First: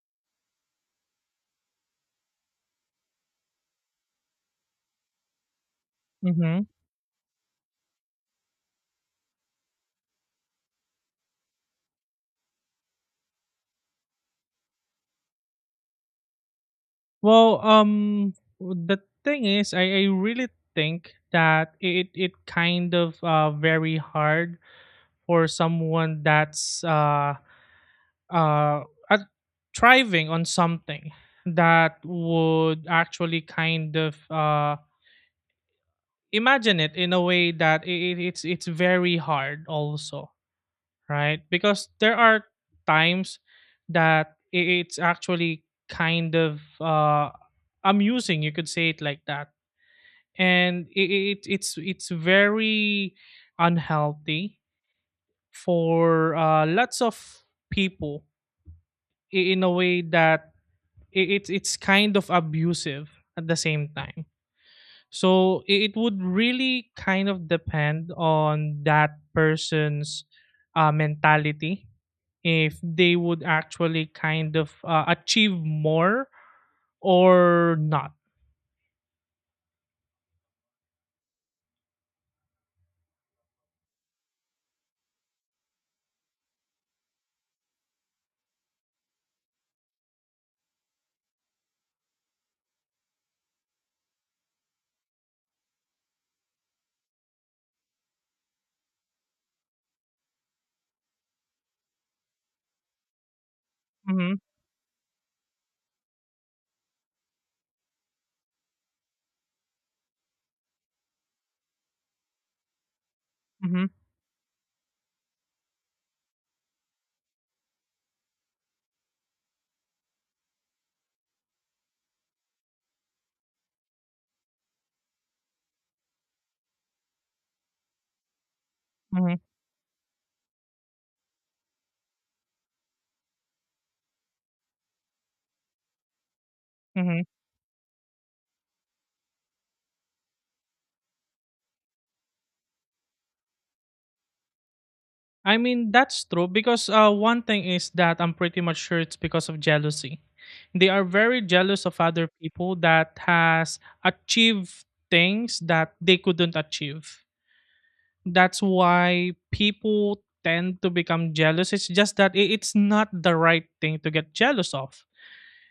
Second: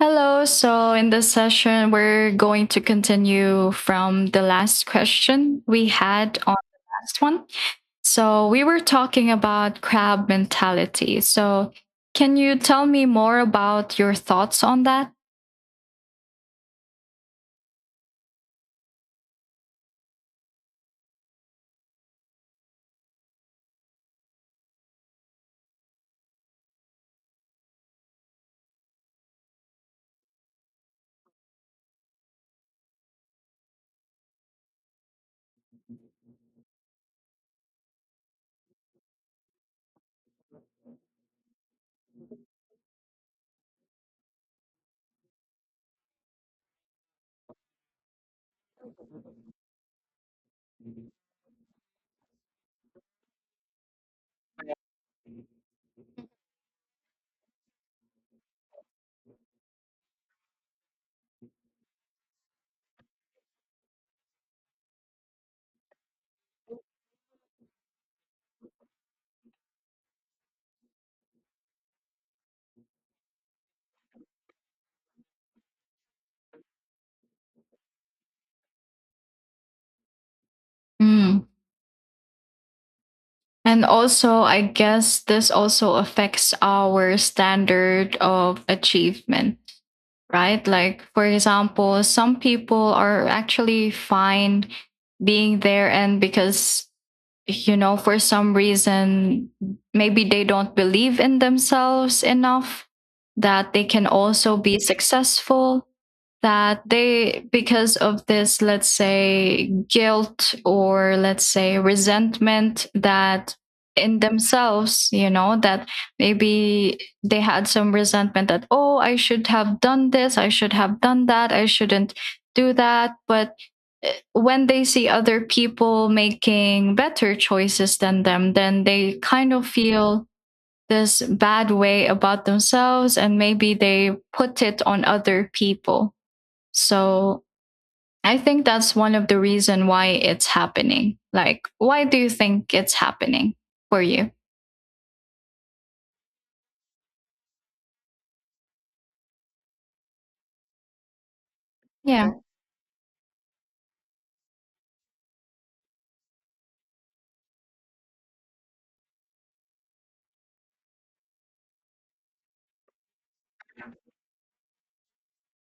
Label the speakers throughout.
Speaker 1: Hello. So, in this session, we're going to continue from the last question we had on
Speaker 2: Mhm.
Speaker 1: the last one. So, we were talking about crab mentality. So, can you tell me more about your thoughts on that?
Speaker 2: Well, the thing is, I really think that it kind of very hard for someone that's uh at, thriving on something that would actually kind of imagine it in a way that it's very hard also, right? Because there are times that it's actually kind of amusing. You could say it like that, and it's very unhealthy for lots of people in a way that it's kind of abusive at the same time. So it would really kind of depend on that person's mentality if they would actually kind of achieve more or not.
Speaker 1: Mm. And also, I guess this also affects our standard of achievement, right? Like, for example, some people are actually fine being there, and because, for some reason, maybe they don't believe in themselves enough that they can
Speaker 2: Hmm.
Speaker 1: also be successful, that they because of this let's say guilt or let's say resentment that
Speaker 2: Hmm.
Speaker 1: in themselves, that maybe they had some resentment that oh, I should have done this, I should have done that, I shouldn't do that, but when they see other people making better choices than them, then they
Speaker 2: Hmm.
Speaker 1: kind of feel this bad way about themselves and maybe they put it on other people.
Speaker 2: Hmm.
Speaker 1: So I think that's one of the reason why it's happening. Like, why do you think it's happening for you?
Speaker 2: I mean, that's true because one thing is that I'm pretty much sure it's because of jealousy. They are very jealous of other
Speaker 1: Yeah.
Speaker 2: people that has achieved things that they couldn't achieve. That's why people tend to become jealous. It's just that it's not the right thing to get jealous of.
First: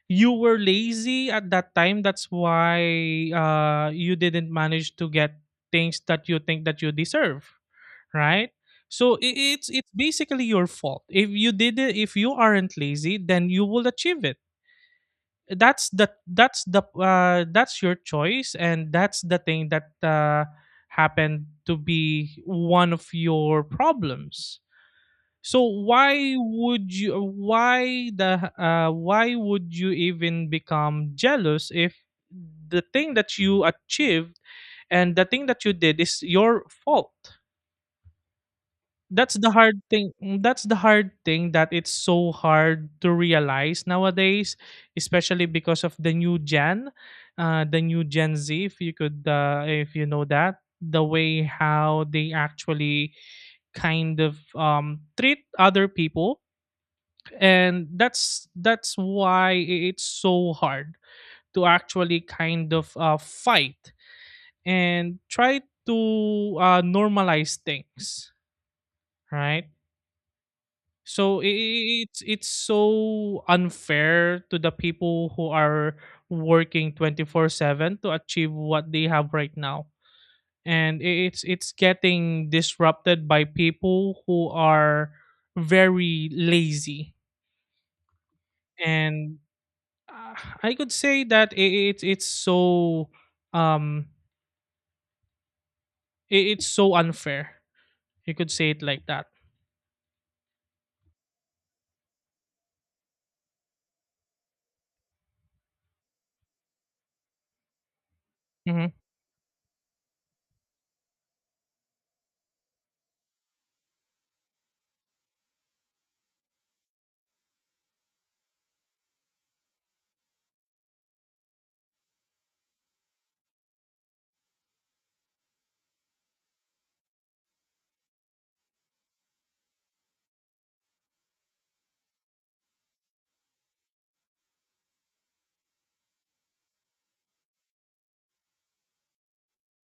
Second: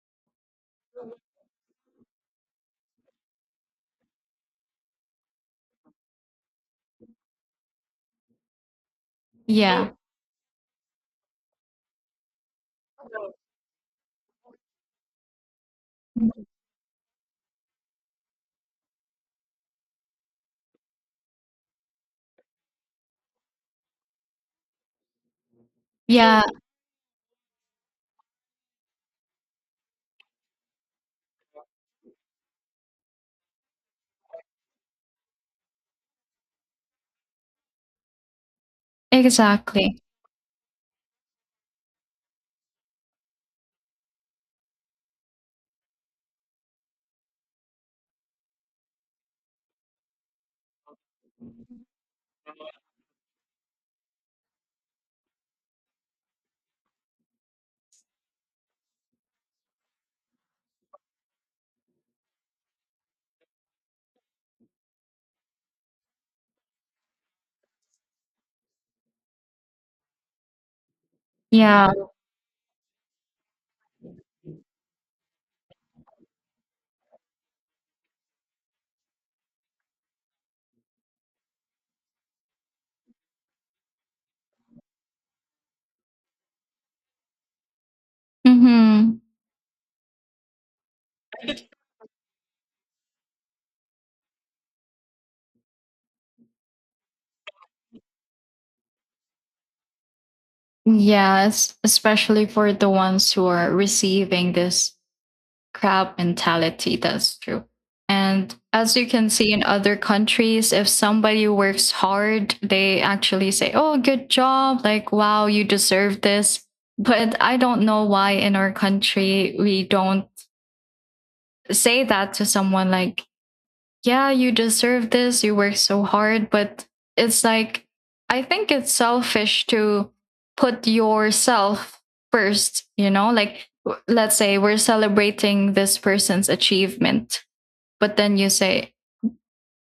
Speaker 2: You were lazy at that time. That's why you didn't manage to get things that you think that you deserve, right? So it's
Speaker 1: Yeah.
Speaker 2: basically your fault. If you did it, if you aren't lazy, then you will achieve it. That's your choice and that's the thing that happened to be one of your problems. So
Speaker 1: Yeah,
Speaker 2: why would you even become jealous if the thing that you achieved and the thing that you did is your fault? That's the hard
Speaker 1: exactly.
Speaker 2: thing. That's the hard thing that it's so hard to realize nowadays, especially because of the new gen, the new gen z. If you could if you know that the way how they actually kind of treat other people. And that's why it's so hard to actually kind of fight and try to normalize things, right? So i-
Speaker 1: Yeah.
Speaker 2: i- it's it's so unfair to the people who are working 24/7 to achieve what they have right now. And it's getting disrupted by people who are very lazy.
Speaker 1: Mm-hmm.
Speaker 2: And uh, I could say that it's so um it's so unfair. You could say it like that.
Speaker 1: Yes, especially for the ones who are receiving this crab mentality. That's true. And
Speaker 2: Mhm,
Speaker 1: as you can see in other countries, if somebody works hard, they actually say, oh, good job. Like, wow, you deserve this. But I don't know why in our country we don't say that to someone like, yeah, you deserve this, you work so hard, but it's like, I think it's selfish to put yourself first, you know? Like, let's say we're celebrating this person's achievement, but then you say,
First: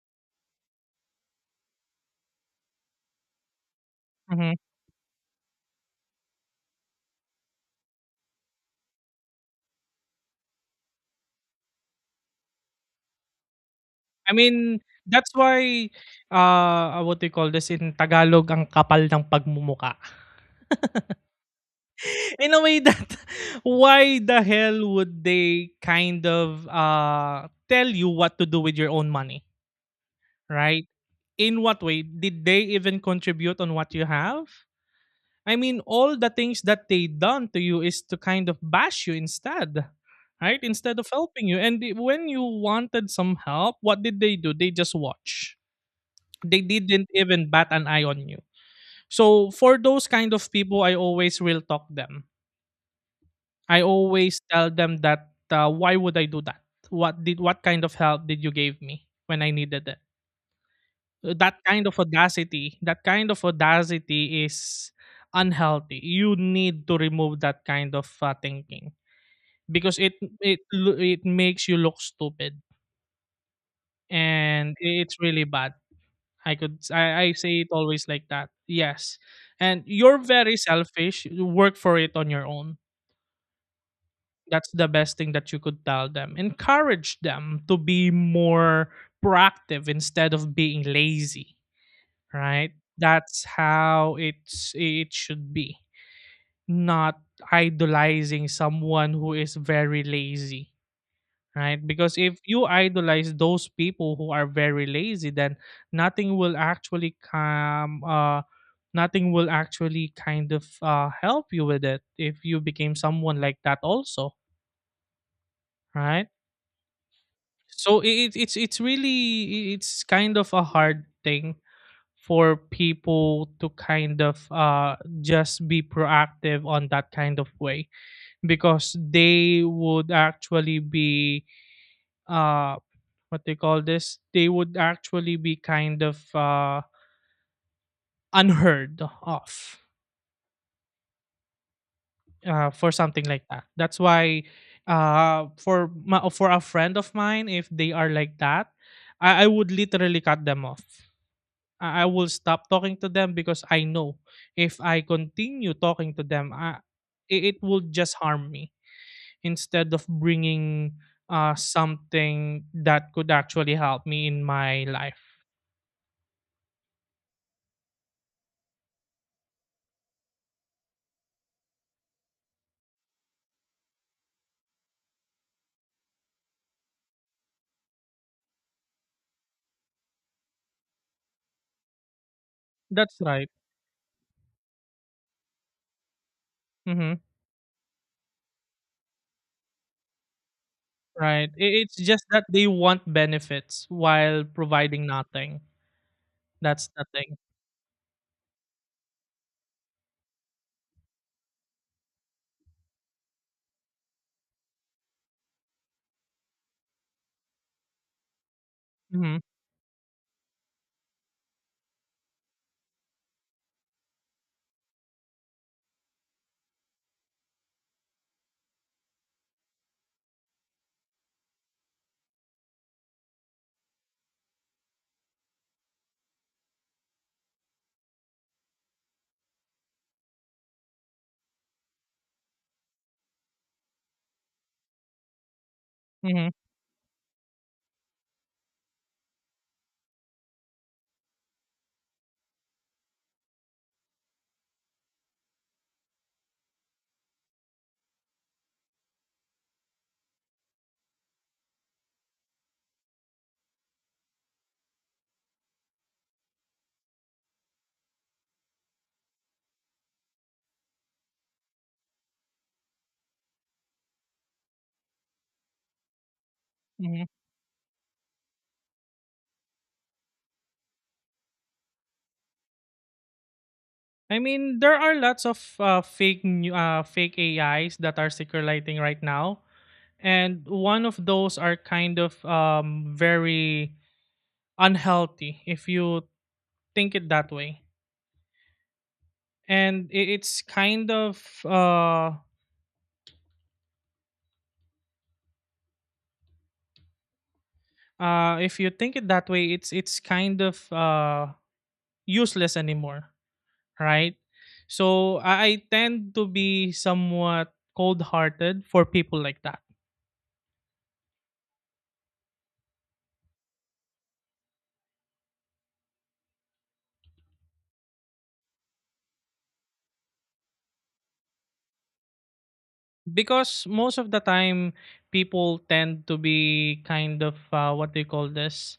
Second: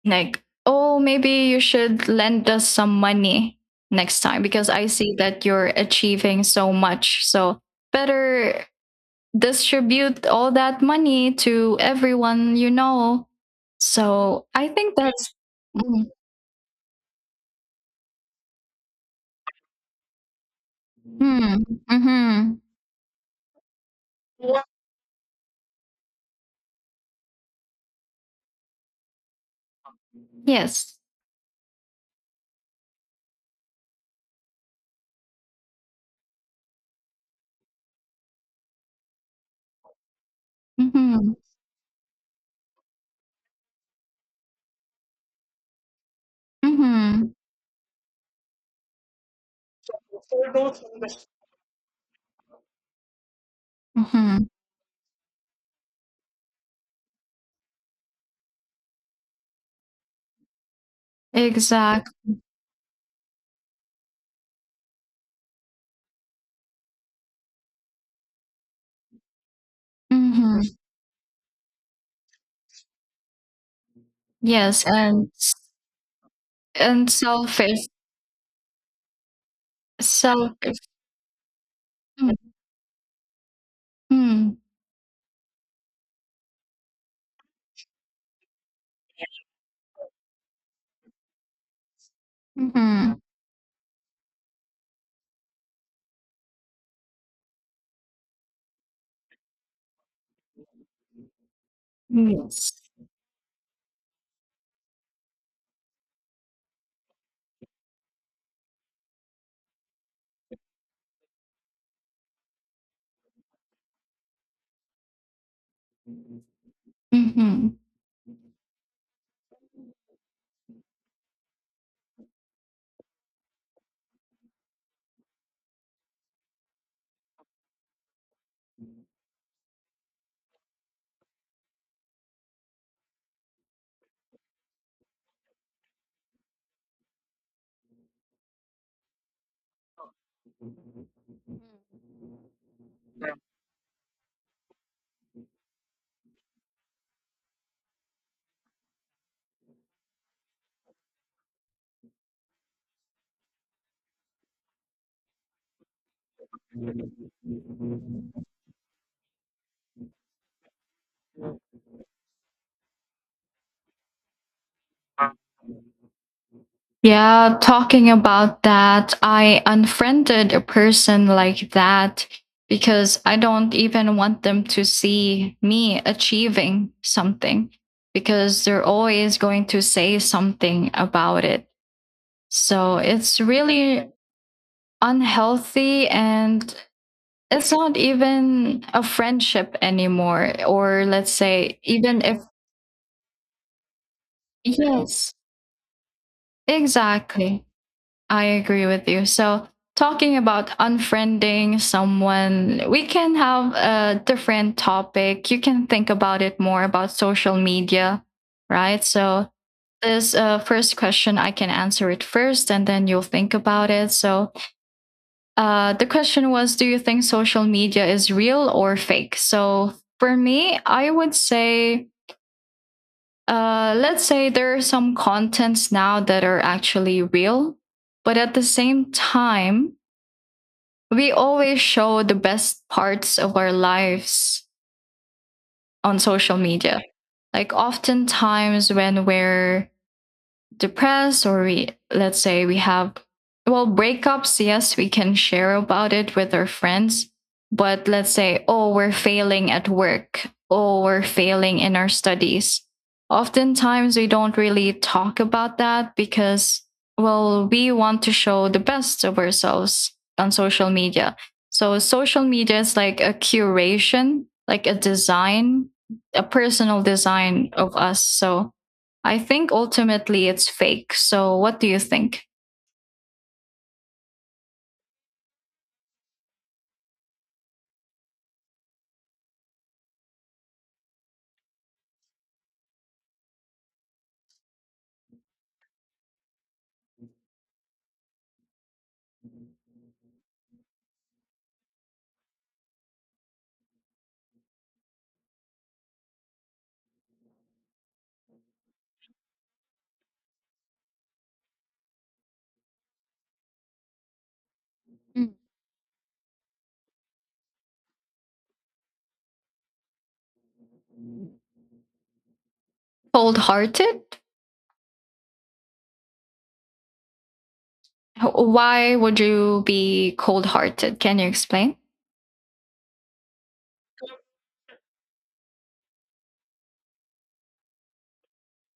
Speaker 1: like, oh, maybe you should lend us some money next time
Speaker 2: mhm.
Speaker 1: because I see that you're achieving so much. So, better distribute all that money to everyone you know.
Speaker 2: I
Speaker 1: So I
Speaker 2: mean,
Speaker 1: think
Speaker 2: that's
Speaker 1: that's.
Speaker 2: why,
Speaker 1: Mm-hmm.
Speaker 2: ah, what do you call this, in Tagalog, ang kapal ng pagmumukha.
Speaker 1: Mm-hmm.
Speaker 2: In a way that why the hell would they kind of, tell you what to do with your own money, right?
Speaker 1: Yes.
Speaker 2: In what way? Did they even contribute on what you have? I mean, all the things that they done to you is to kind of bash you instead, right? Instead of
Speaker 1: Mm-hmm.
Speaker 2: helping you. And when you wanted some help, what did they do? They just watch. They didn't
Speaker 1: Mm-hmm.
Speaker 2: even bat an eye on you. So for those kind of people, I always will talk them. I always
Speaker 1: Mm-hmm.
Speaker 2: tell them that why would I do that? What kind of help did you give me when I needed it? That kind of
Speaker 1: Exact.
Speaker 2: audacity, that kind of audacity is unhealthy. You need to remove that kind of thinking because
Speaker 1: Mm-hmm.
Speaker 2: it makes you look stupid and
Speaker 1: Yes,
Speaker 2: it's really bad. I could
Speaker 1: and
Speaker 2: I say it
Speaker 1: selfish.
Speaker 2: always like that. Yes. And you're very
Speaker 1: Selfish.
Speaker 2: selfish. You work for it on your own.
Speaker 1: Mm-hmm.
Speaker 2: That's the best thing that you could tell them. Encourage them to be more proactive instead of being lazy, right?
Speaker 1: Mm-hmm.
Speaker 2: That's how it should be. Not idolizing someone who is very lazy, right? Because if you
Speaker 1: Yes.
Speaker 2: idolize those people who are very lazy, then nothing will actually come. Nothing will actually kind of help you with it if you became someone like that also, right?
Speaker 1: Mm-hmm.
Speaker 2: So it's really it's kind of a hard thing for people to kind of just be proactive on that kind of way because they would actually be uh, what they call this, they would actually be kind of unheard of for something like that. That's why for a friend of mine, if they are like that, I would literally cut them off. I will stop talking to them because I know if I continue talking to them, it will just harm me instead of bringing something that could actually help me in my life.
Speaker 1: Yeah, talking about that, I unfriended a person like that because I don't even want them to see me achieving something because they're always going to say something about it. So
Speaker 2: That's
Speaker 1: it's
Speaker 2: right.
Speaker 1: really unhealthy and
Speaker 2: Mhm.
Speaker 1: it's not even a friendship anymore. Or let's
Speaker 2: Right.
Speaker 1: say,
Speaker 2: It's
Speaker 1: even
Speaker 2: just
Speaker 1: if,
Speaker 2: that they want benefits while providing
Speaker 1: yes,
Speaker 2: nothing. That's the thing.
Speaker 1: exactly. I agree with you. So, talking about unfriending someone, we can have a different topic. You can think about it more about social media, right?
Speaker 2: Hmm.
Speaker 1: So, this first question, I can answer it first and then you'll think about it. So, the question was: do you think social media is real or fake? So, for me, I would say, let's say there are some contents now that are actually real, but at the same time, we always show the best parts of our lives on
Speaker 2: Hmm.
Speaker 1: social media. Like oftentimes when we're depressed or we let's say we have, well, breakups, yes we can share about it with our friends, but let's say, oh, we're failing at work, oh, we're failing in our studies, oftentimes we don't really talk about that because, well, we want to show the best of ourselves on social media. So social media is like a curation, like a design, a personal
Speaker 2: Hmm.
Speaker 1: design of us. So I think ultimately it's fake. So, what do you think?
Speaker 2: I mean, there are lots of fake AIs that are circulating right now, and one of those are kind of very unhealthy if you think it that way. And it's kind of if you think it that way, it's kind of useless anymore, right? So I tend to be somewhat cold-hearted for people like that.
Speaker 1: Cold hearted? Why would you be cold hearted? Can you explain?
Speaker 2: Because most of the time people tend to be kind of what do you call this,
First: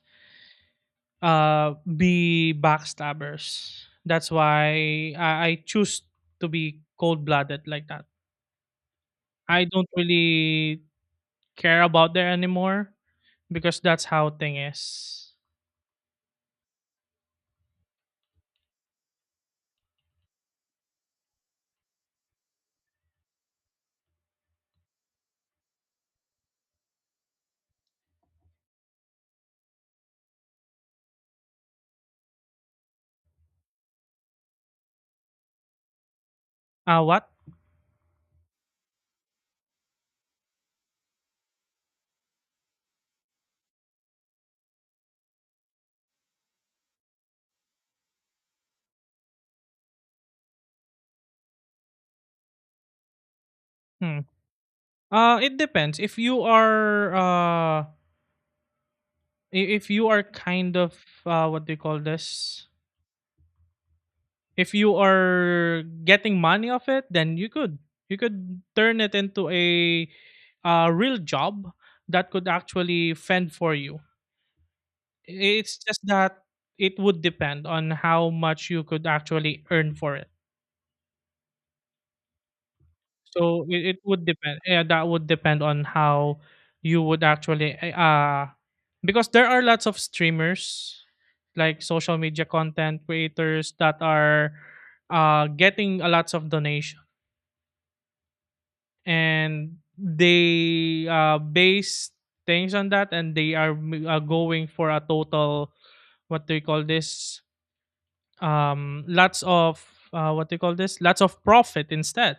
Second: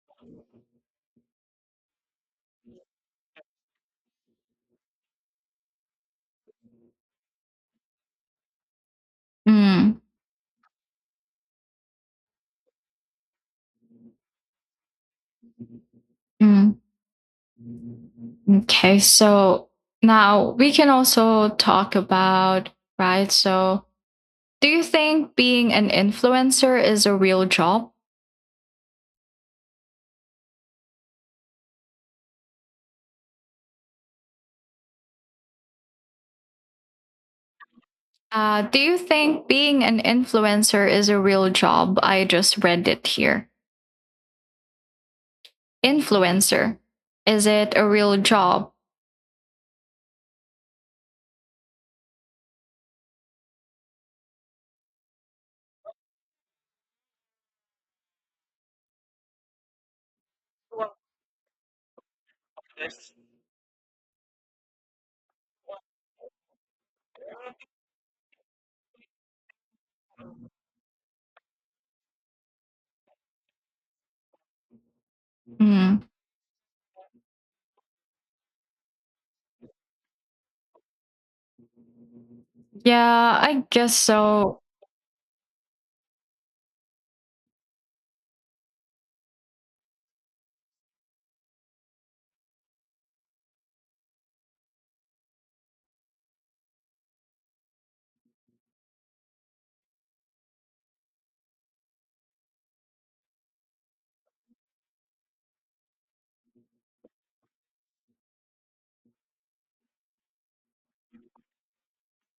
Speaker 2: uh be backstabbers. That's why I choose to be cold-blooded like that. I don't
Speaker 1: Mm,
Speaker 2: really care about there anymore because that's how thing is.
Speaker 1: mm. Okay, so now we can also talk about, right? So, do you think being an influencer is a real job?
Speaker 2: What?
Speaker 1: Do you think being an influencer is a real job? I just read it here. Influencer. Is it a real job?
Speaker 2: Hmm. It depends. If you are if you are kind of what do you call this? If you are getting money off it, then you could turn it into a real job that could actually fend for you. It's
Speaker 1: Mm.
Speaker 2: just that it would depend on how much you could actually earn for it.
Speaker 1: Yeah, I
Speaker 2: So
Speaker 1: guess
Speaker 2: it would depend.
Speaker 1: so.
Speaker 2: Yeah, that would depend on how you would actually because there are lots of streamers like social media content creators that are getting a lots of donation and they base things on that and they are going for a total, what do you call this, lots of what do you call this, lots of profit instead.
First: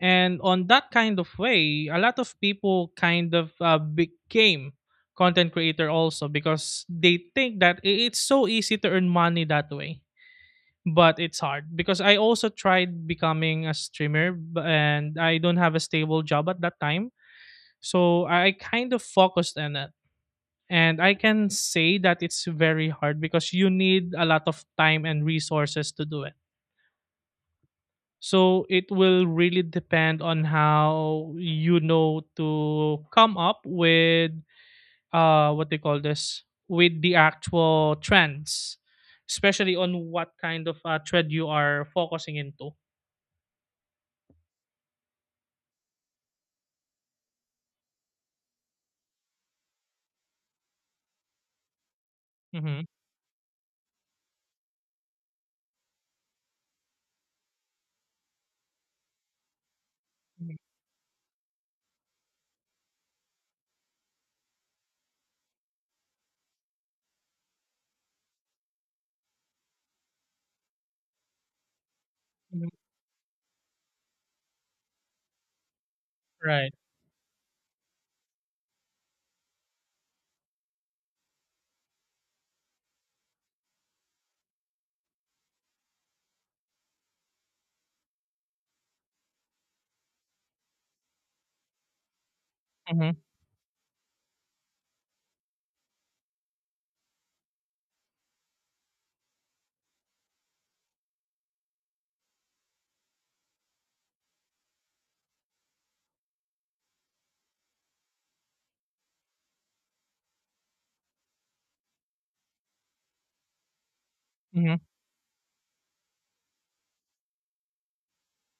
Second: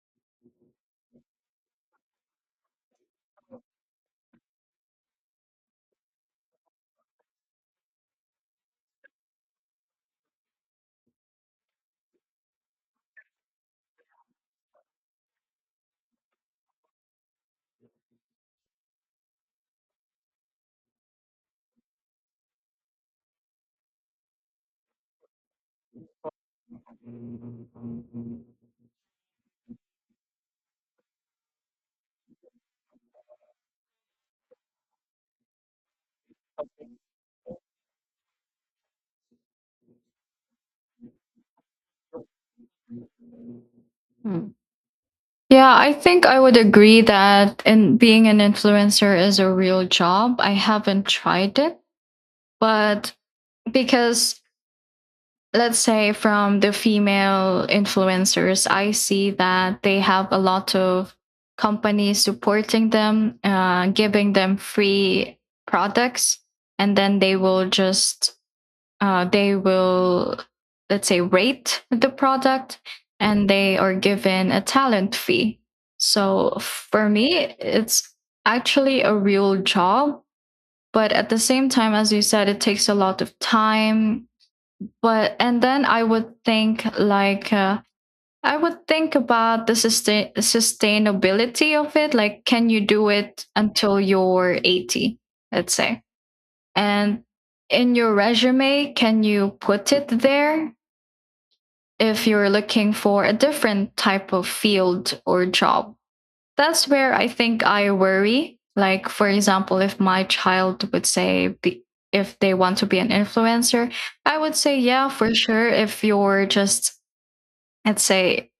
Speaker 2: And on that kind of way, a lot of people kind of became content creator also because they think that it's so easy to earn money that way. But it's hard because I also tried becoming a streamer and I don't have a stable job at that time. So I kind of focused on it. And I can say that it's very hard because you need a lot of time and resources to do it. So it will really depend on how you know to come up with what they call this, with the actual trends, especially on what kind of thread you are focusing into.
Speaker 1: Hmm. Yeah, I think I would agree that in being an influencer is a real job. I haven't tried it,
Speaker 2: Mm-hmm.
Speaker 1: but because let's say from the female influencers, I see that they have a lot of companies supporting them, giving them free products, and then they will just they will let's say rate the
Speaker 2: Hmm.
Speaker 1: product and they are given a talent fee, so
Speaker 2: Right.
Speaker 1: for me it's actually a real job. But at the same time, as you said, it takes a lot of time. But and then I would think like I would think about the sustainability of it, like can you do
Speaker 2: Hmm.
Speaker 1: it until you're 80, let's say, and in your resume, can you put it there if you're looking for a different type of field or job? That's where I think I worry. Like, for example, if my child would say, if they want to be an influencer, I would say,
Speaker 2: Hmm.
Speaker 1: yeah, for sure. If you're just, I'd say,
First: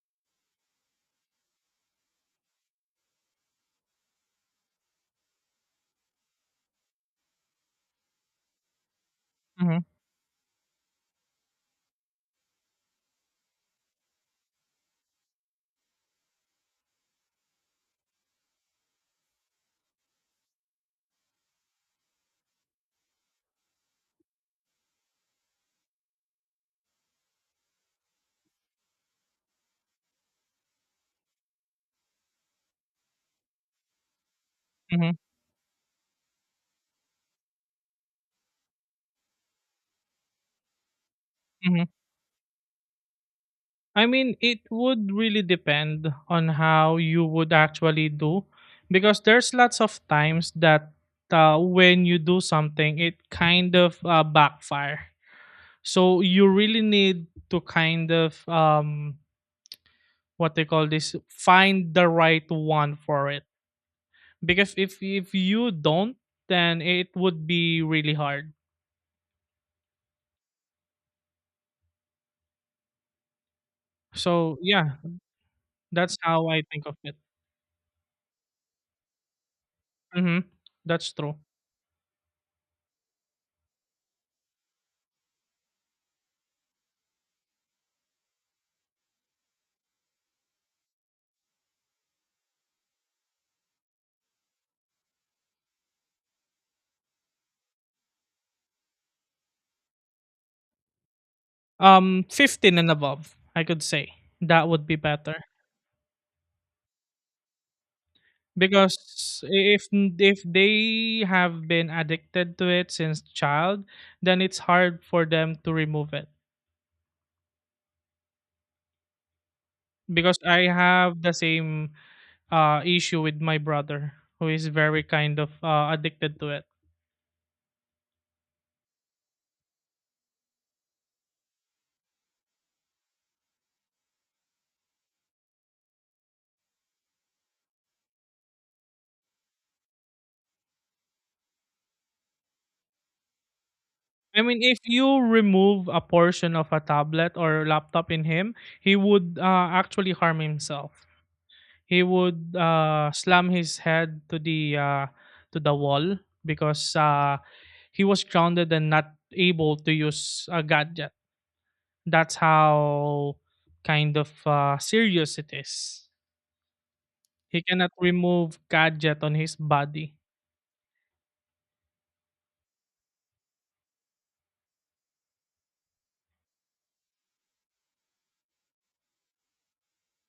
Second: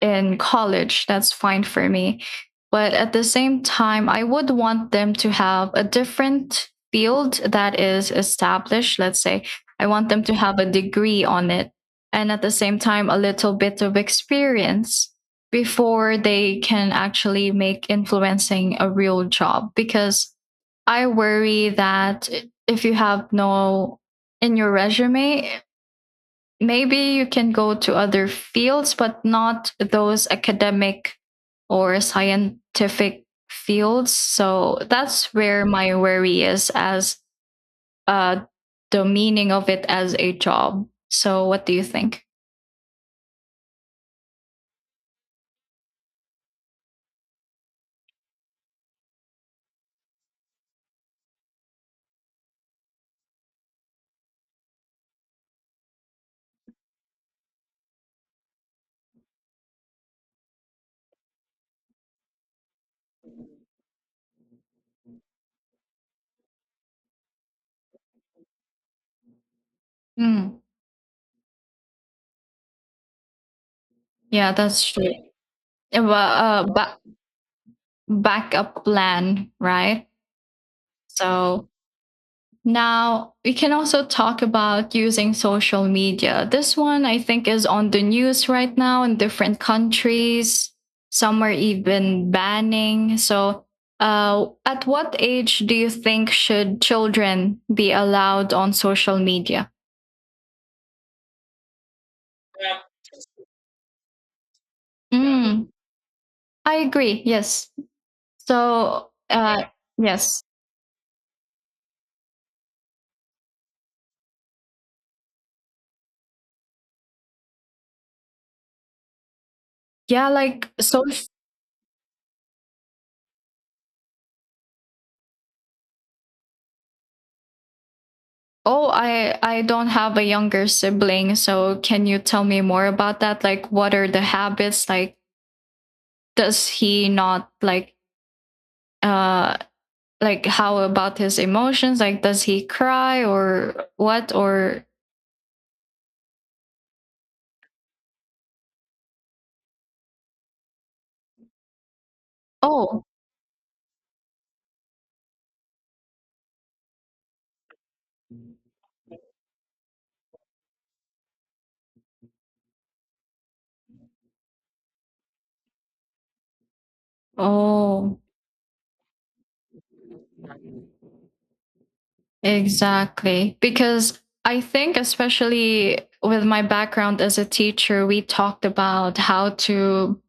Speaker 1: in college, that's fine for me. But at the same time, I would want them to have a different field that is established. Let's say
Speaker 2: Hmm.
Speaker 1: I want them to have a degree on it and at the same time, a little bit of experience before they can actually make influencing a real job. Because I worry that if you have no in your resume, maybe you can go to other fields, but not those academic or scientific fields. So
Speaker 2: Hmm.
Speaker 1: that's where my worry is as uh, the meaning of it as a job. So what do you
Speaker 2: Hmm.
Speaker 1: think?
Speaker 2: I mean, it would really depend on how you would actually do, because there's lots of times that when you do something, it kind of backfire. So you really need to kind of what they call this, find the right one for it because if you don't, then it would be really hard.
Speaker 1: Mm, yeah,
Speaker 2: So
Speaker 1: that's
Speaker 2: yeah,
Speaker 1: true. Uh, ba-
Speaker 2: that's how I
Speaker 1: uh,
Speaker 2: think of
Speaker 1: ba-
Speaker 2: it.
Speaker 1: backup plan, right?
Speaker 2: Mhm. That's true.
Speaker 1: So now, we can also talk about using social media. This one, I think, is on the news right now in different countries. Some are even banning. So, at what age do you think should children be allowed on social media?
Speaker 2: 15 and above, I could say. That would be better
Speaker 1: Mm, I agree. Yes. So,
Speaker 2: because if
Speaker 1: yes.
Speaker 2: they have been addicted to it since child, then it's hard for them to remove it
Speaker 1: Yeah,
Speaker 2: because I
Speaker 1: like so.
Speaker 2: have the same issue with my brother, who is very kind of addicted to it.
Speaker 1: Oh, I don't have a younger sibling, so can you tell me more about that? Like, what are the habits like? Does he not like uh how about his emotions, like does he cry or what
Speaker 2: I mean, if
Speaker 1: or
Speaker 2: you remove a portion of a tablet or laptop in him, he would actually harm himself. He would
Speaker 1: oh,
Speaker 2: slam his head to the wall because he was grounded and not able to use a gadget. That's how kind of serious it is. He cannot
Speaker 1: oh,
Speaker 2: remove gadget on his body.
Speaker 1: exactly, because I think especially with my background as a teacher, we talked about how to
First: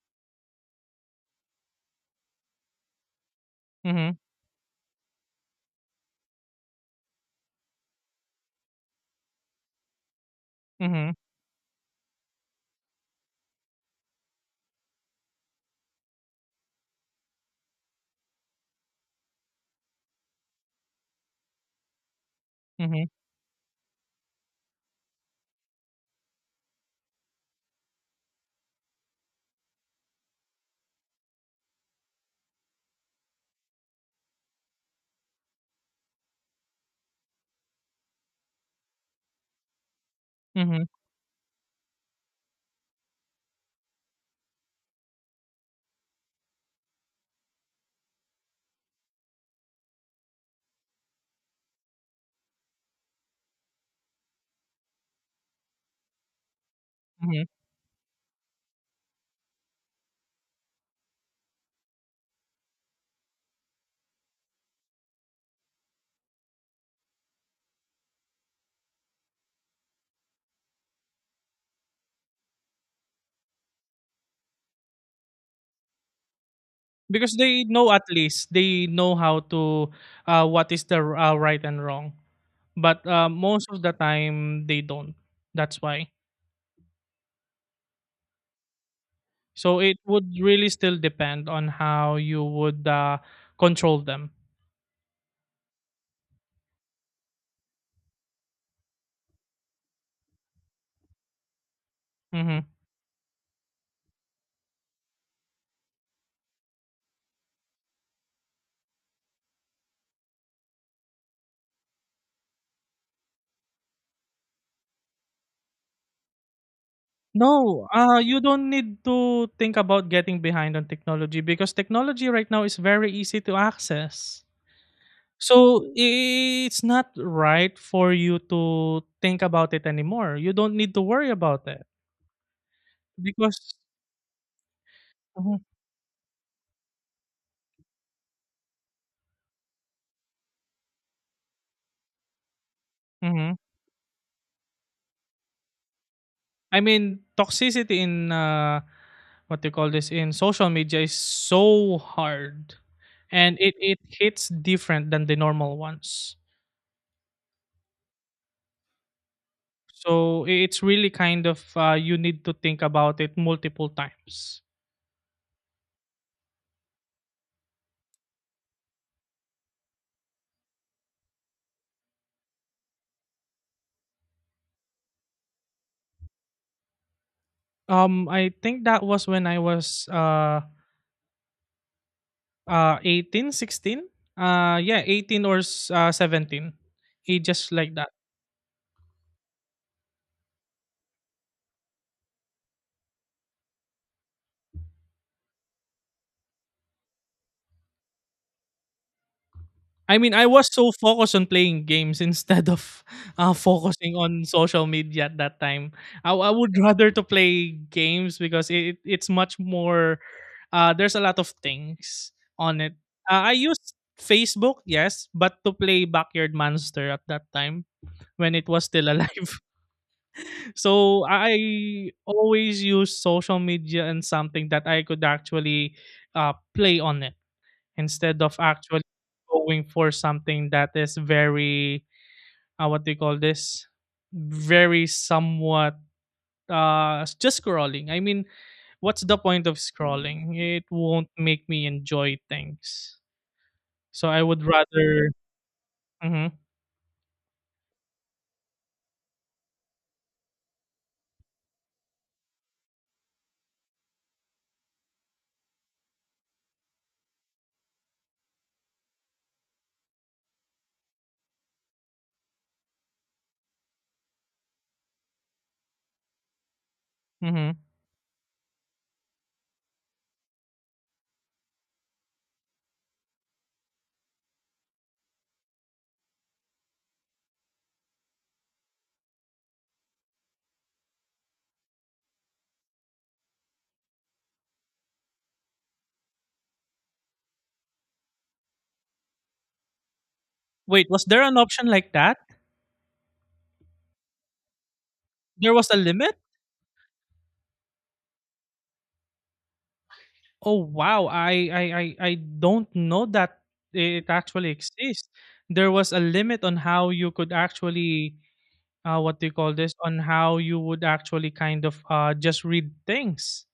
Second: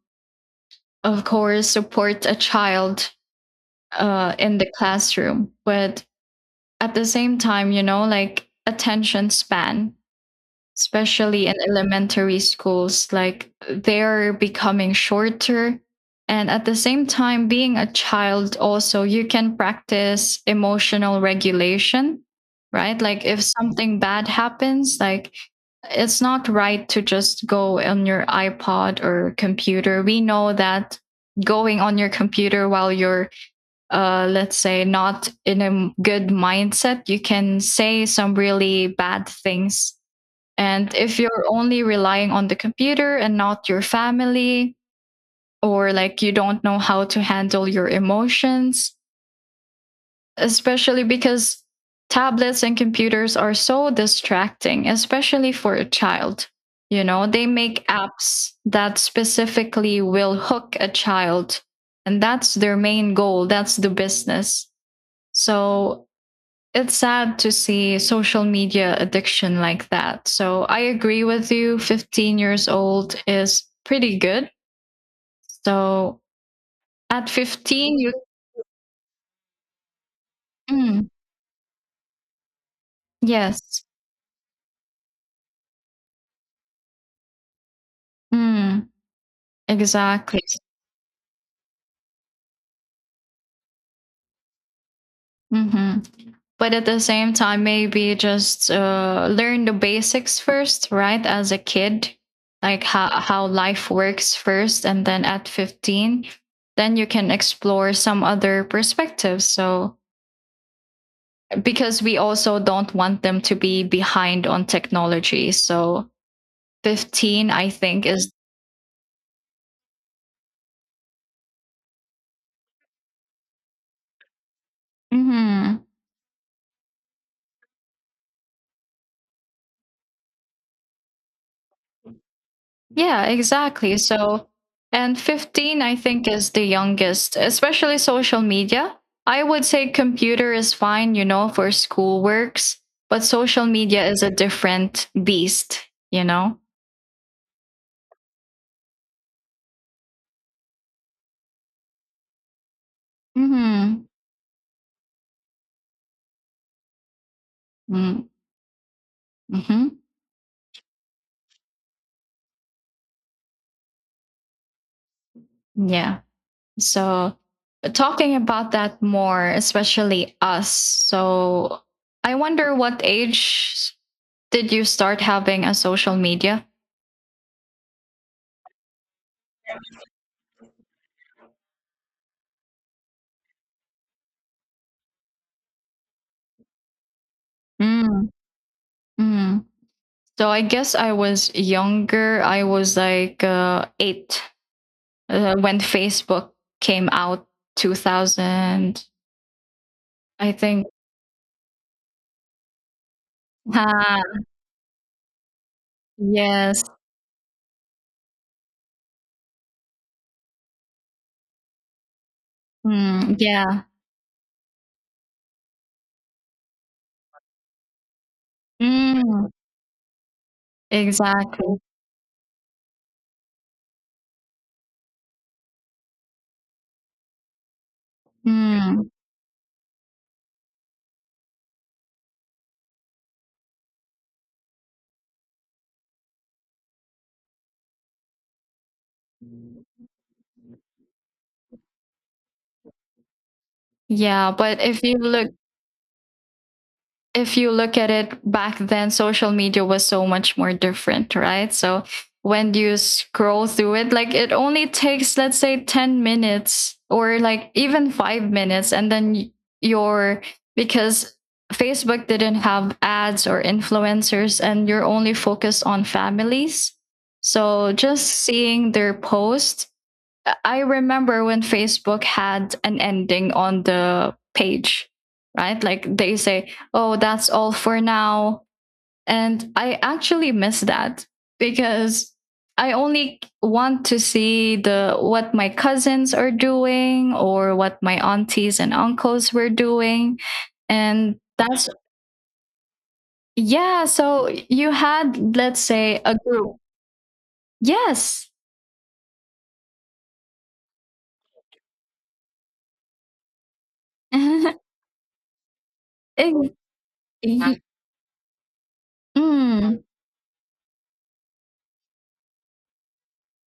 Speaker 1: of course support a child
Speaker 2: Mhm,
Speaker 1: in the classroom, but at the same time, like, attention span,
Speaker 2: mhm,
Speaker 1: especially in elementary schools, like they're becoming shorter, and at the same time being a child also you can practice emotional regulation, right?
Speaker 2: mhm,
Speaker 1: Like if something bad happens, like it's not right to just go on your iPod or computer. We know that going on your computer while you're let's say not in a good mindset, you can say some really bad things.
Speaker 2: mhm,
Speaker 1: And if you're only relying on the computer and not your family, or like you don't know how to handle your emotions, especially because tablets and computers are so distracting, especially for a child. You know, they
Speaker 2: mhm.
Speaker 1: make apps that specifically will hook a child, and that's their main goal, that's the business. So it's sad to see social media addiction like that. So I agree with you. 15 years old is pretty good. So at
Speaker 2: Because they know,
Speaker 1: 15,
Speaker 2: at
Speaker 1: you.
Speaker 2: least they know how to what is the
Speaker 1: Mm,
Speaker 2: right and wrong. But most of
Speaker 1: yes.
Speaker 2: the time they don't. That's why.
Speaker 1: Mm,
Speaker 2: So it would
Speaker 1: exactly.
Speaker 2: really still depend on how you would control them.
Speaker 1: Hmm. But at the same time, maybe just learn the basics first, right? As a kid,
Speaker 2: Mhm.
Speaker 1: like how life works first. And then at 15, then you can explore some other perspectives. So because we also don't want them to be behind on technology. So 15, I
Speaker 2: No,
Speaker 1: think, is.
Speaker 2: you don't need to think about getting behind on technology because technology right now is very easy to access.
Speaker 1: Mhm.
Speaker 2: So it's not right for you to think about it anymore. You don't need to worry about it
Speaker 1: Yeah,
Speaker 2: because,
Speaker 1: exactly. So, and
Speaker 2: Mhm,
Speaker 1: 15, I think, is the youngest, especially social media. I would say computer is fine, for school works, but
Speaker 2: mhm.
Speaker 1: social media is a different beast, you know?
Speaker 2: I mean, toxicity in what do you call this, in social media is so hard, and it
Speaker 1: Mm-hmm.
Speaker 2: hits different than the normal ones.
Speaker 1: Mm-hmm. Mm-hmm.
Speaker 2: So, I it's really kind of, you need to think about it multiple times.
Speaker 1: Yeah. So, talking about that more, especially us. So, I wonder what age did you start having a social media?
Speaker 2: I think that was when I was 18 16. Yeah, 18 or 17. Ages like that.
Speaker 1: Mm. Mm. So, I guess I was younger. I was like eight, when Facebook came out, 2000,
Speaker 2: I mean, I
Speaker 1: I
Speaker 2: was
Speaker 1: think.
Speaker 2: so focused on playing games instead of focusing
Speaker 1: Ah,
Speaker 2: on social media at that time. I would
Speaker 1: yes.
Speaker 2: rather to play games because it's much more. There's a lot of things on it.
Speaker 1: Mm,
Speaker 2: I
Speaker 1: yeah.
Speaker 2: used Facebook, yes, but to play Backyard Monster at that time when it was still alive.
Speaker 1: Mm,
Speaker 2: So
Speaker 1: exactly.
Speaker 2: I always use social media and something that I could actually play on it instead of actually
Speaker 1: Mm,
Speaker 2: going for something that is very what do you call this very somewhat just scrolling, I mean, what's the point of scrolling? It won't make me enjoy things, so I
Speaker 1: yeah.
Speaker 2: would
Speaker 1: But if you
Speaker 2: rather…
Speaker 1: look,
Speaker 2: hmm
Speaker 1: if you look at it back then, social media was so much more different, right? So when you scroll through it, like it only takes, let's say, 10 minutes or like even 5 minutes. And then you're, because Facebook didn't have ads or influencers, and you're only focused on families.
Speaker 2: hmm
Speaker 1: So just seeing their posts, I remember when Facebook had an ending on the page, right? Like they say, oh, that's all for now. And I actually miss that because I only want to see the what my cousins are doing or what my aunties and uncles were doing.
Speaker 2: Wait, was
Speaker 1: And
Speaker 2: there an option
Speaker 1: that's,
Speaker 2: like that?
Speaker 1: yeah, so you had,
Speaker 2: There
Speaker 1: let's
Speaker 2: was a
Speaker 1: say,
Speaker 2: limit?
Speaker 1: a group. Yes.
Speaker 2: Oh wow, I don't know that it actually
Speaker 1: Ex-
Speaker 2: exists. There was a limit on how you could
Speaker 1: Yeah.
Speaker 2: actually what do you call this
Speaker 1: Mm.
Speaker 2: on how you would actually kind of just read things.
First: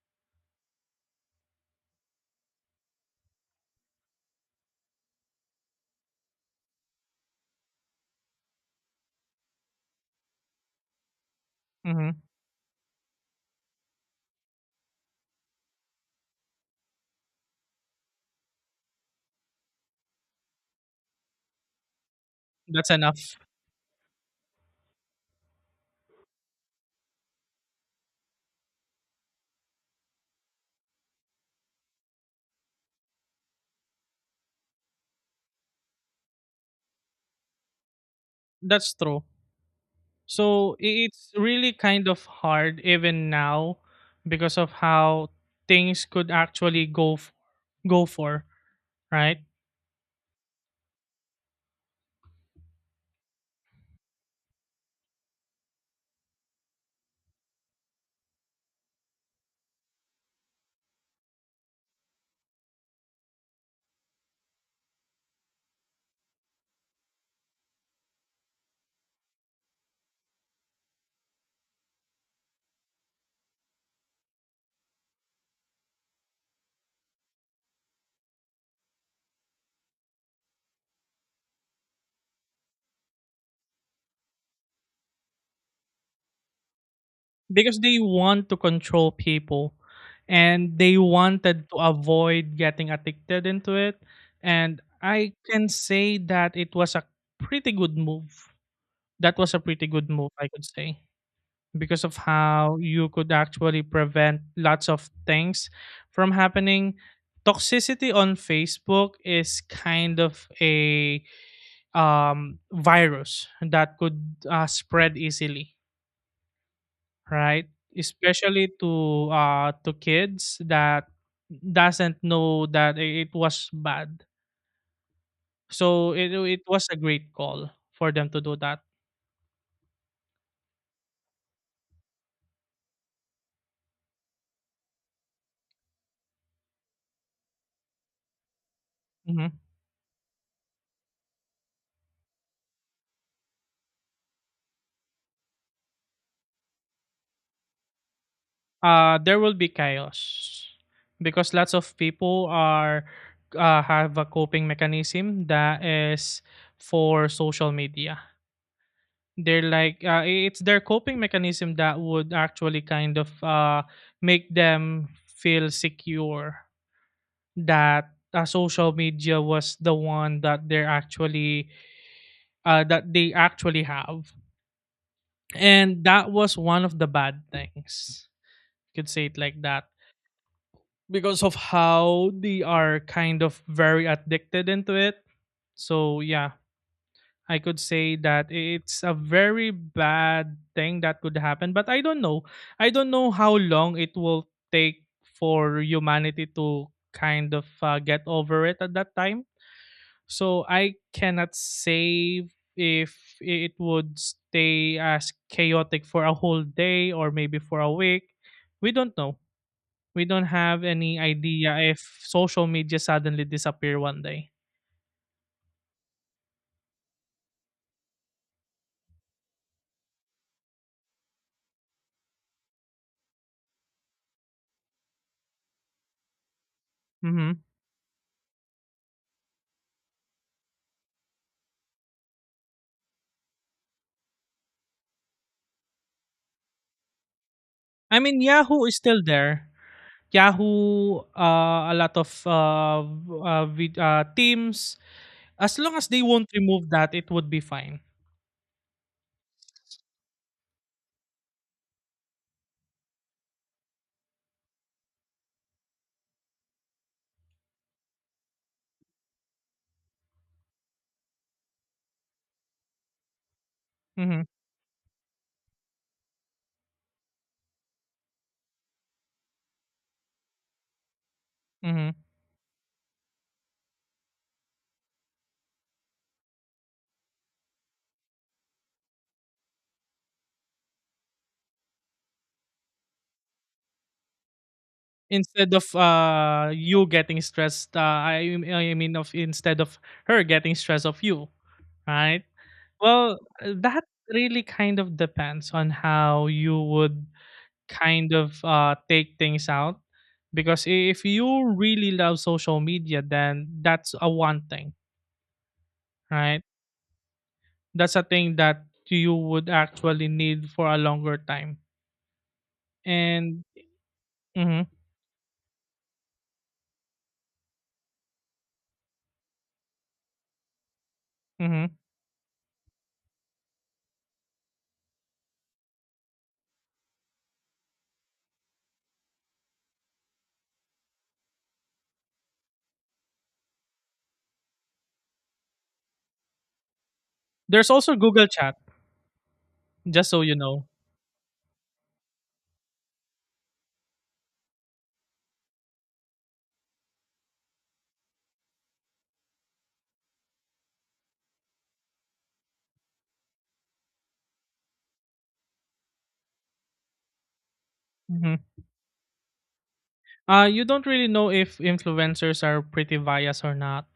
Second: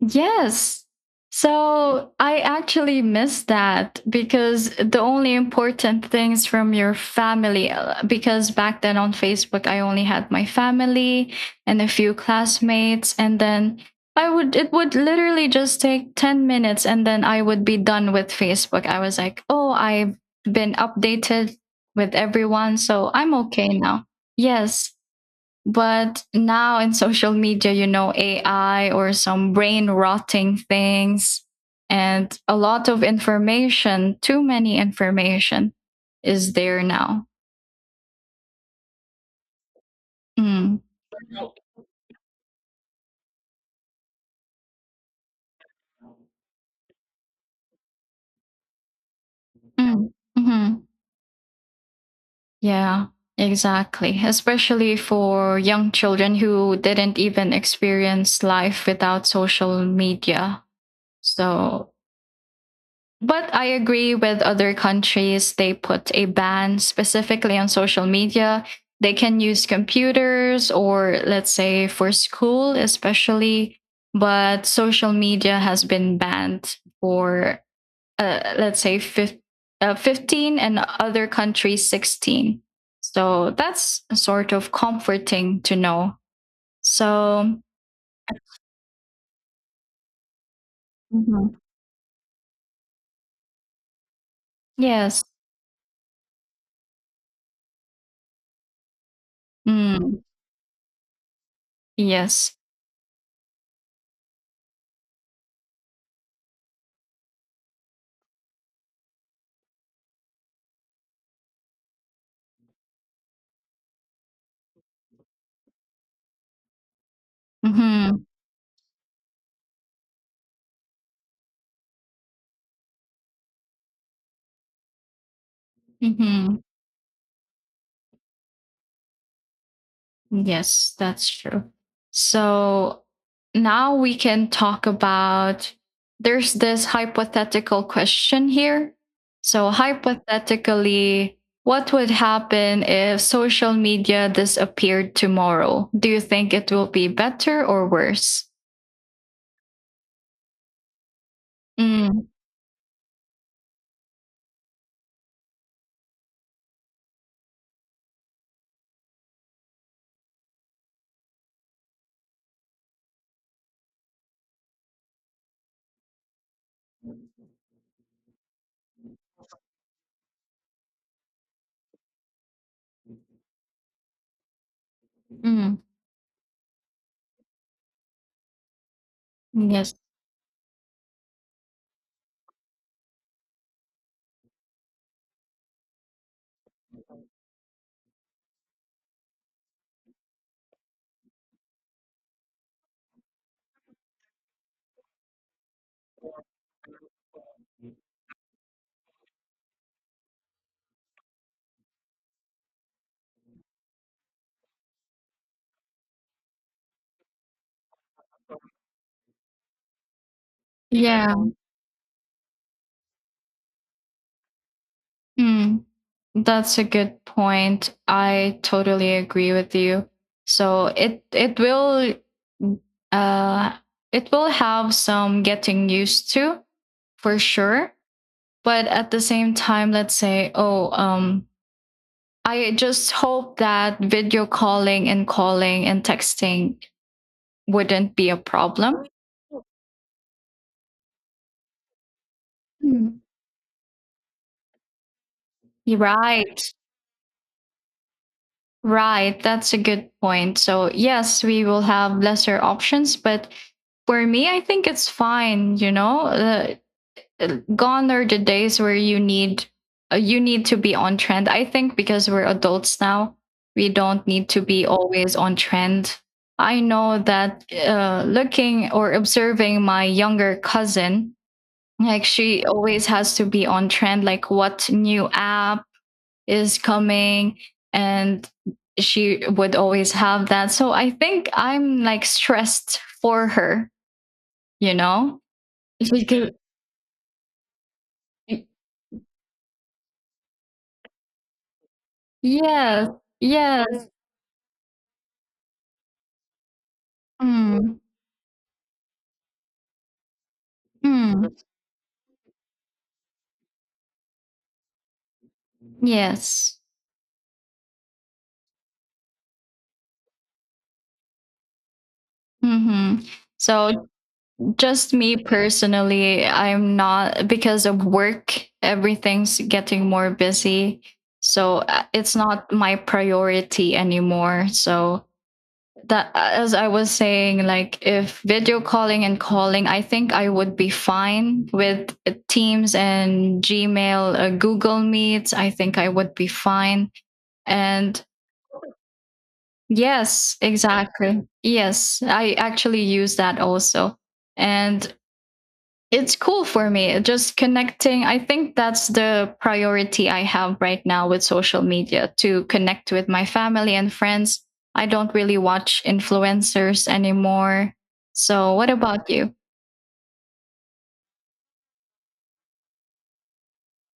Speaker 1: Yes. So I actually miss that because the only important things from your family, because back then on Facebook, I only had my family and a few
Speaker 2: hmm
Speaker 1: classmates. And then it would literally just take 10 minutes and then I would be done with Facebook. I was like, oh, I've been updated with everyone.
Speaker 2: that's
Speaker 1: So I'm
Speaker 2: enough.
Speaker 1: okay now. Yes. But now in social media, AI or some brain rotting things, and a lot of information, too many information is there now.
Speaker 2: That's true. So
Speaker 1: Mm,
Speaker 2: it's really kind of hard even now because of how things could actually go for… right?
Speaker 1: mm, mhm. Yeah, exactly. Especially for young children who didn't even experience life without social media. So But I agree with other countries, they put a ban specifically on social media. They can use computers or, let's say, for school, especially. But social media has been banned for, let's say, 15, and other countries 16. So that's sort of comforting to know. So,
Speaker 2: Because they want to control people and they
Speaker 1: mhm,
Speaker 2: wanted to avoid getting addicted into it, and
Speaker 1: yes.
Speaker 2: I can say that it was a pretty good move. That was a pretty good
Speaker 1: Mm,
Speaker 2: move, I could say, because of
Speaker 1: yes.
Speaker 2: how you could actually prevent lots of things from happening. Toxicity on Facebook is kind of a virus that could spread easily, right?
Speaker 1: Hmm.
Speaker 2: Especially to kids that doesn't know that it was bad. So it
Speaker 1: Hmm.
Speaker 2: it was a great call for them to do that.
Speaker 1: Yes, that's true. So now we can talk about. There's this hypothetical question here.
Speaker 2: Mm-hmm.
Speaker 1: So, hypothetically, what would happen if social media disappeared tomorrow? Do you think it will be better or worse?
Speaker 2: There will be chaos because lots of
Speaker 1: Mm,
Speaker 2: people are have a coping mechanism that is for social media. They're like, it's their coping mechanism that would actually kind of make them feel secure, that social media was the one that they're actually that they actually have.
Speaker 1: mm,
Speaker 2: And that was one of the bad things, you could say it like that,
Speaker 1: yes.
Speaker 2: because of how they are kind of very addicted into it. So yeah, I could say that it's a very bad thing that could happen, but I don't know. I don't know how long it will take for humanity to kind of get over it at that time. So I cannot say if it would stay as chaotic for a whole day or maybe for a week. We don't know, we don't have any
Speaker 1: Yeah.
Speaker 2: idea if social media suddenly disappear one day.
Speaker 1: Mm. That's a good point. I totally agree with you. So uh it will have some getting used to for
Speaker 2: Hmm.
Speaker 1: sure. But at the same time, let's say, oh, I just hope that video calling and calling and texting wouldn't
Speaker 2: I
Speaker 1: be a
Speaker 2: mean, Yahoo is
Speaker 1: problem.
Speaker 2: still there. Yahoo, a lot of
Speaker 1: Mm.
Speaker 2: v- vid- teams. As long
Speaker 1: You're
Speaker 2: as they won't
Speaker 1: right.
Speaker 2: remove that, it would be fine.
Speaker 1: Right, that's a good point. So, yes, we will have lesser options, but for me, I think it's fine, you know? Gone are the days where you need to be on trend. I think because we're adults now, we don't
Speaker 2: Mm-hmm.
Speaker 1: need to be always on trend. I know that looking or observing my younger cousin,
Speaker 2: Mm-hmm.
Speaker 1: like she always has to be on trend, like what new app is coming, and she would always have that. So I think I'm like stressed for her, you know?
Speaker 2: Instead of
Speaker 1: Because
Speaker 2: you getting stressed, I mean of instead of her getting stressed of you, right?
Speaker 1: yes,
Speaker 2: Well, that
Speaker 1: yes.
Speaker 2: really kind of depends on how you would
Speaker 1: Mm,
Speaker 2: kind of take things out. Because if
Speaker 1: mm,
Speaker 2: you really love social media, then that's a one thing, right?
Speaker 1: yes.
Speaker 2: That's a thing that you would actually need for a longer time.
Speaker 1: Hmm.
Speaker 2: And
Speaker 1: So
Speaker 2: mhm,
Speaker 1: just me personally, I'm not, because of work, everything's getting more busy. So
Speaker 2: mhm.
Speaker 1: it's not my priority anymore. So that, as I was saying, like if video calling and calling, I think I would be fine with Teams and Gmail, Google Meets, I think I would be fine.
Speaker 2: there's also
Speaker 1: And
Speaker 2: Google Chat, just so
Speaker 1: yes,
Speaker 2: you know.
Speaker 1: exactly, yes, I actually use that also. And it's cool for me, just connecting. I think that's the priority I have right now with social media, to connect with my family and friends. I don't really watch influencers anymore.
Speaker 2: Mhm.
Speaker 1: So what about you?
Speaker 2: You don't really know if influencers are pretty biased or not.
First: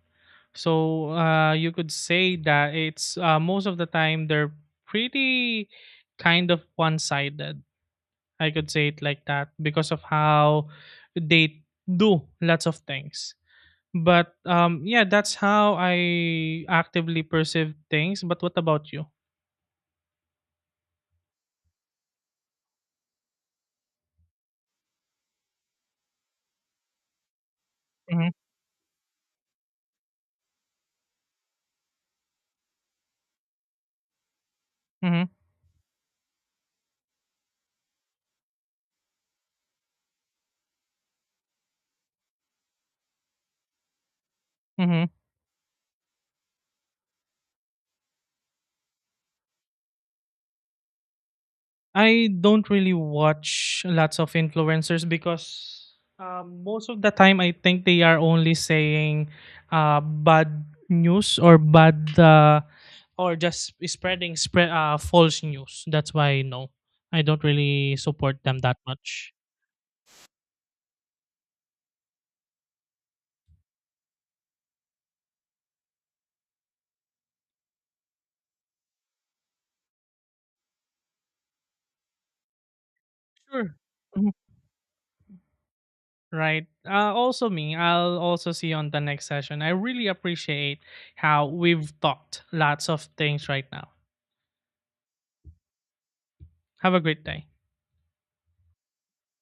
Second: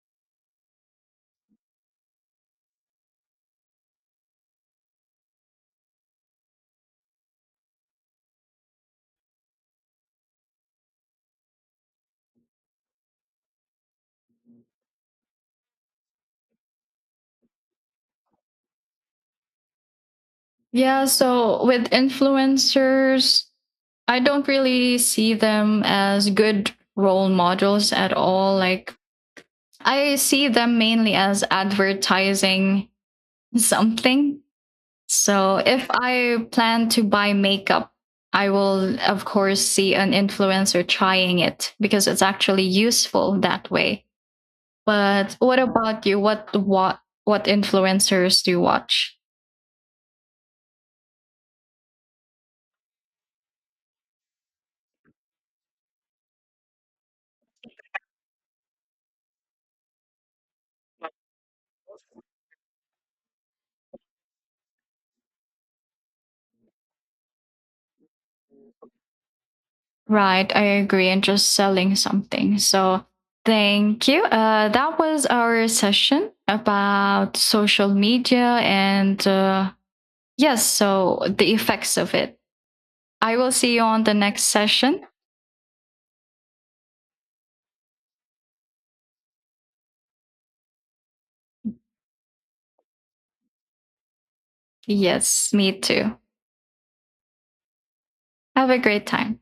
Speaker 2: So you could say that it's, most of the time they're pretty kind of one-sided. I could say it like that because of how they do lots of things. But yeah, that's how I actively perceive things. But what about you?
Speaker 1: Yeah, so with influencers I don't really see them as good role models at
Speaker 2: Mm-hmm,
Speaker 1: all, like I see them mainly as advertising something.
Speaker 2: mm-hmm,
Speaker 1: So if I plan to buy makeup, I will of course see an influencer trying it because it's actually useful that way.
Speaker 2: mm-hmm.
Speaker 1: But what about you? What influencers do you watch?
Speaker 2: I don't really watch lots of influencers because most of the time I think they are only saying bad news or bad or just spreading spread false news. That's why no, I don't really support them that much.
Speaker 1: Right, I agree. And just selling something. So thank you. That was our session about social media and yes, so the effects of it. I will see
Speaker 2: Sure.
Speaker 1: you on the
Speaker 2: Mhm.
Speaker 1: next session.
Speaker 2: Right. Also me. I'll also see you on the next session. I really appreciate how we've talked lots of things right now.
Speaker 1: Yes, me too.
Speaker 2: Have a great day.
Speaker 1: Have a great time.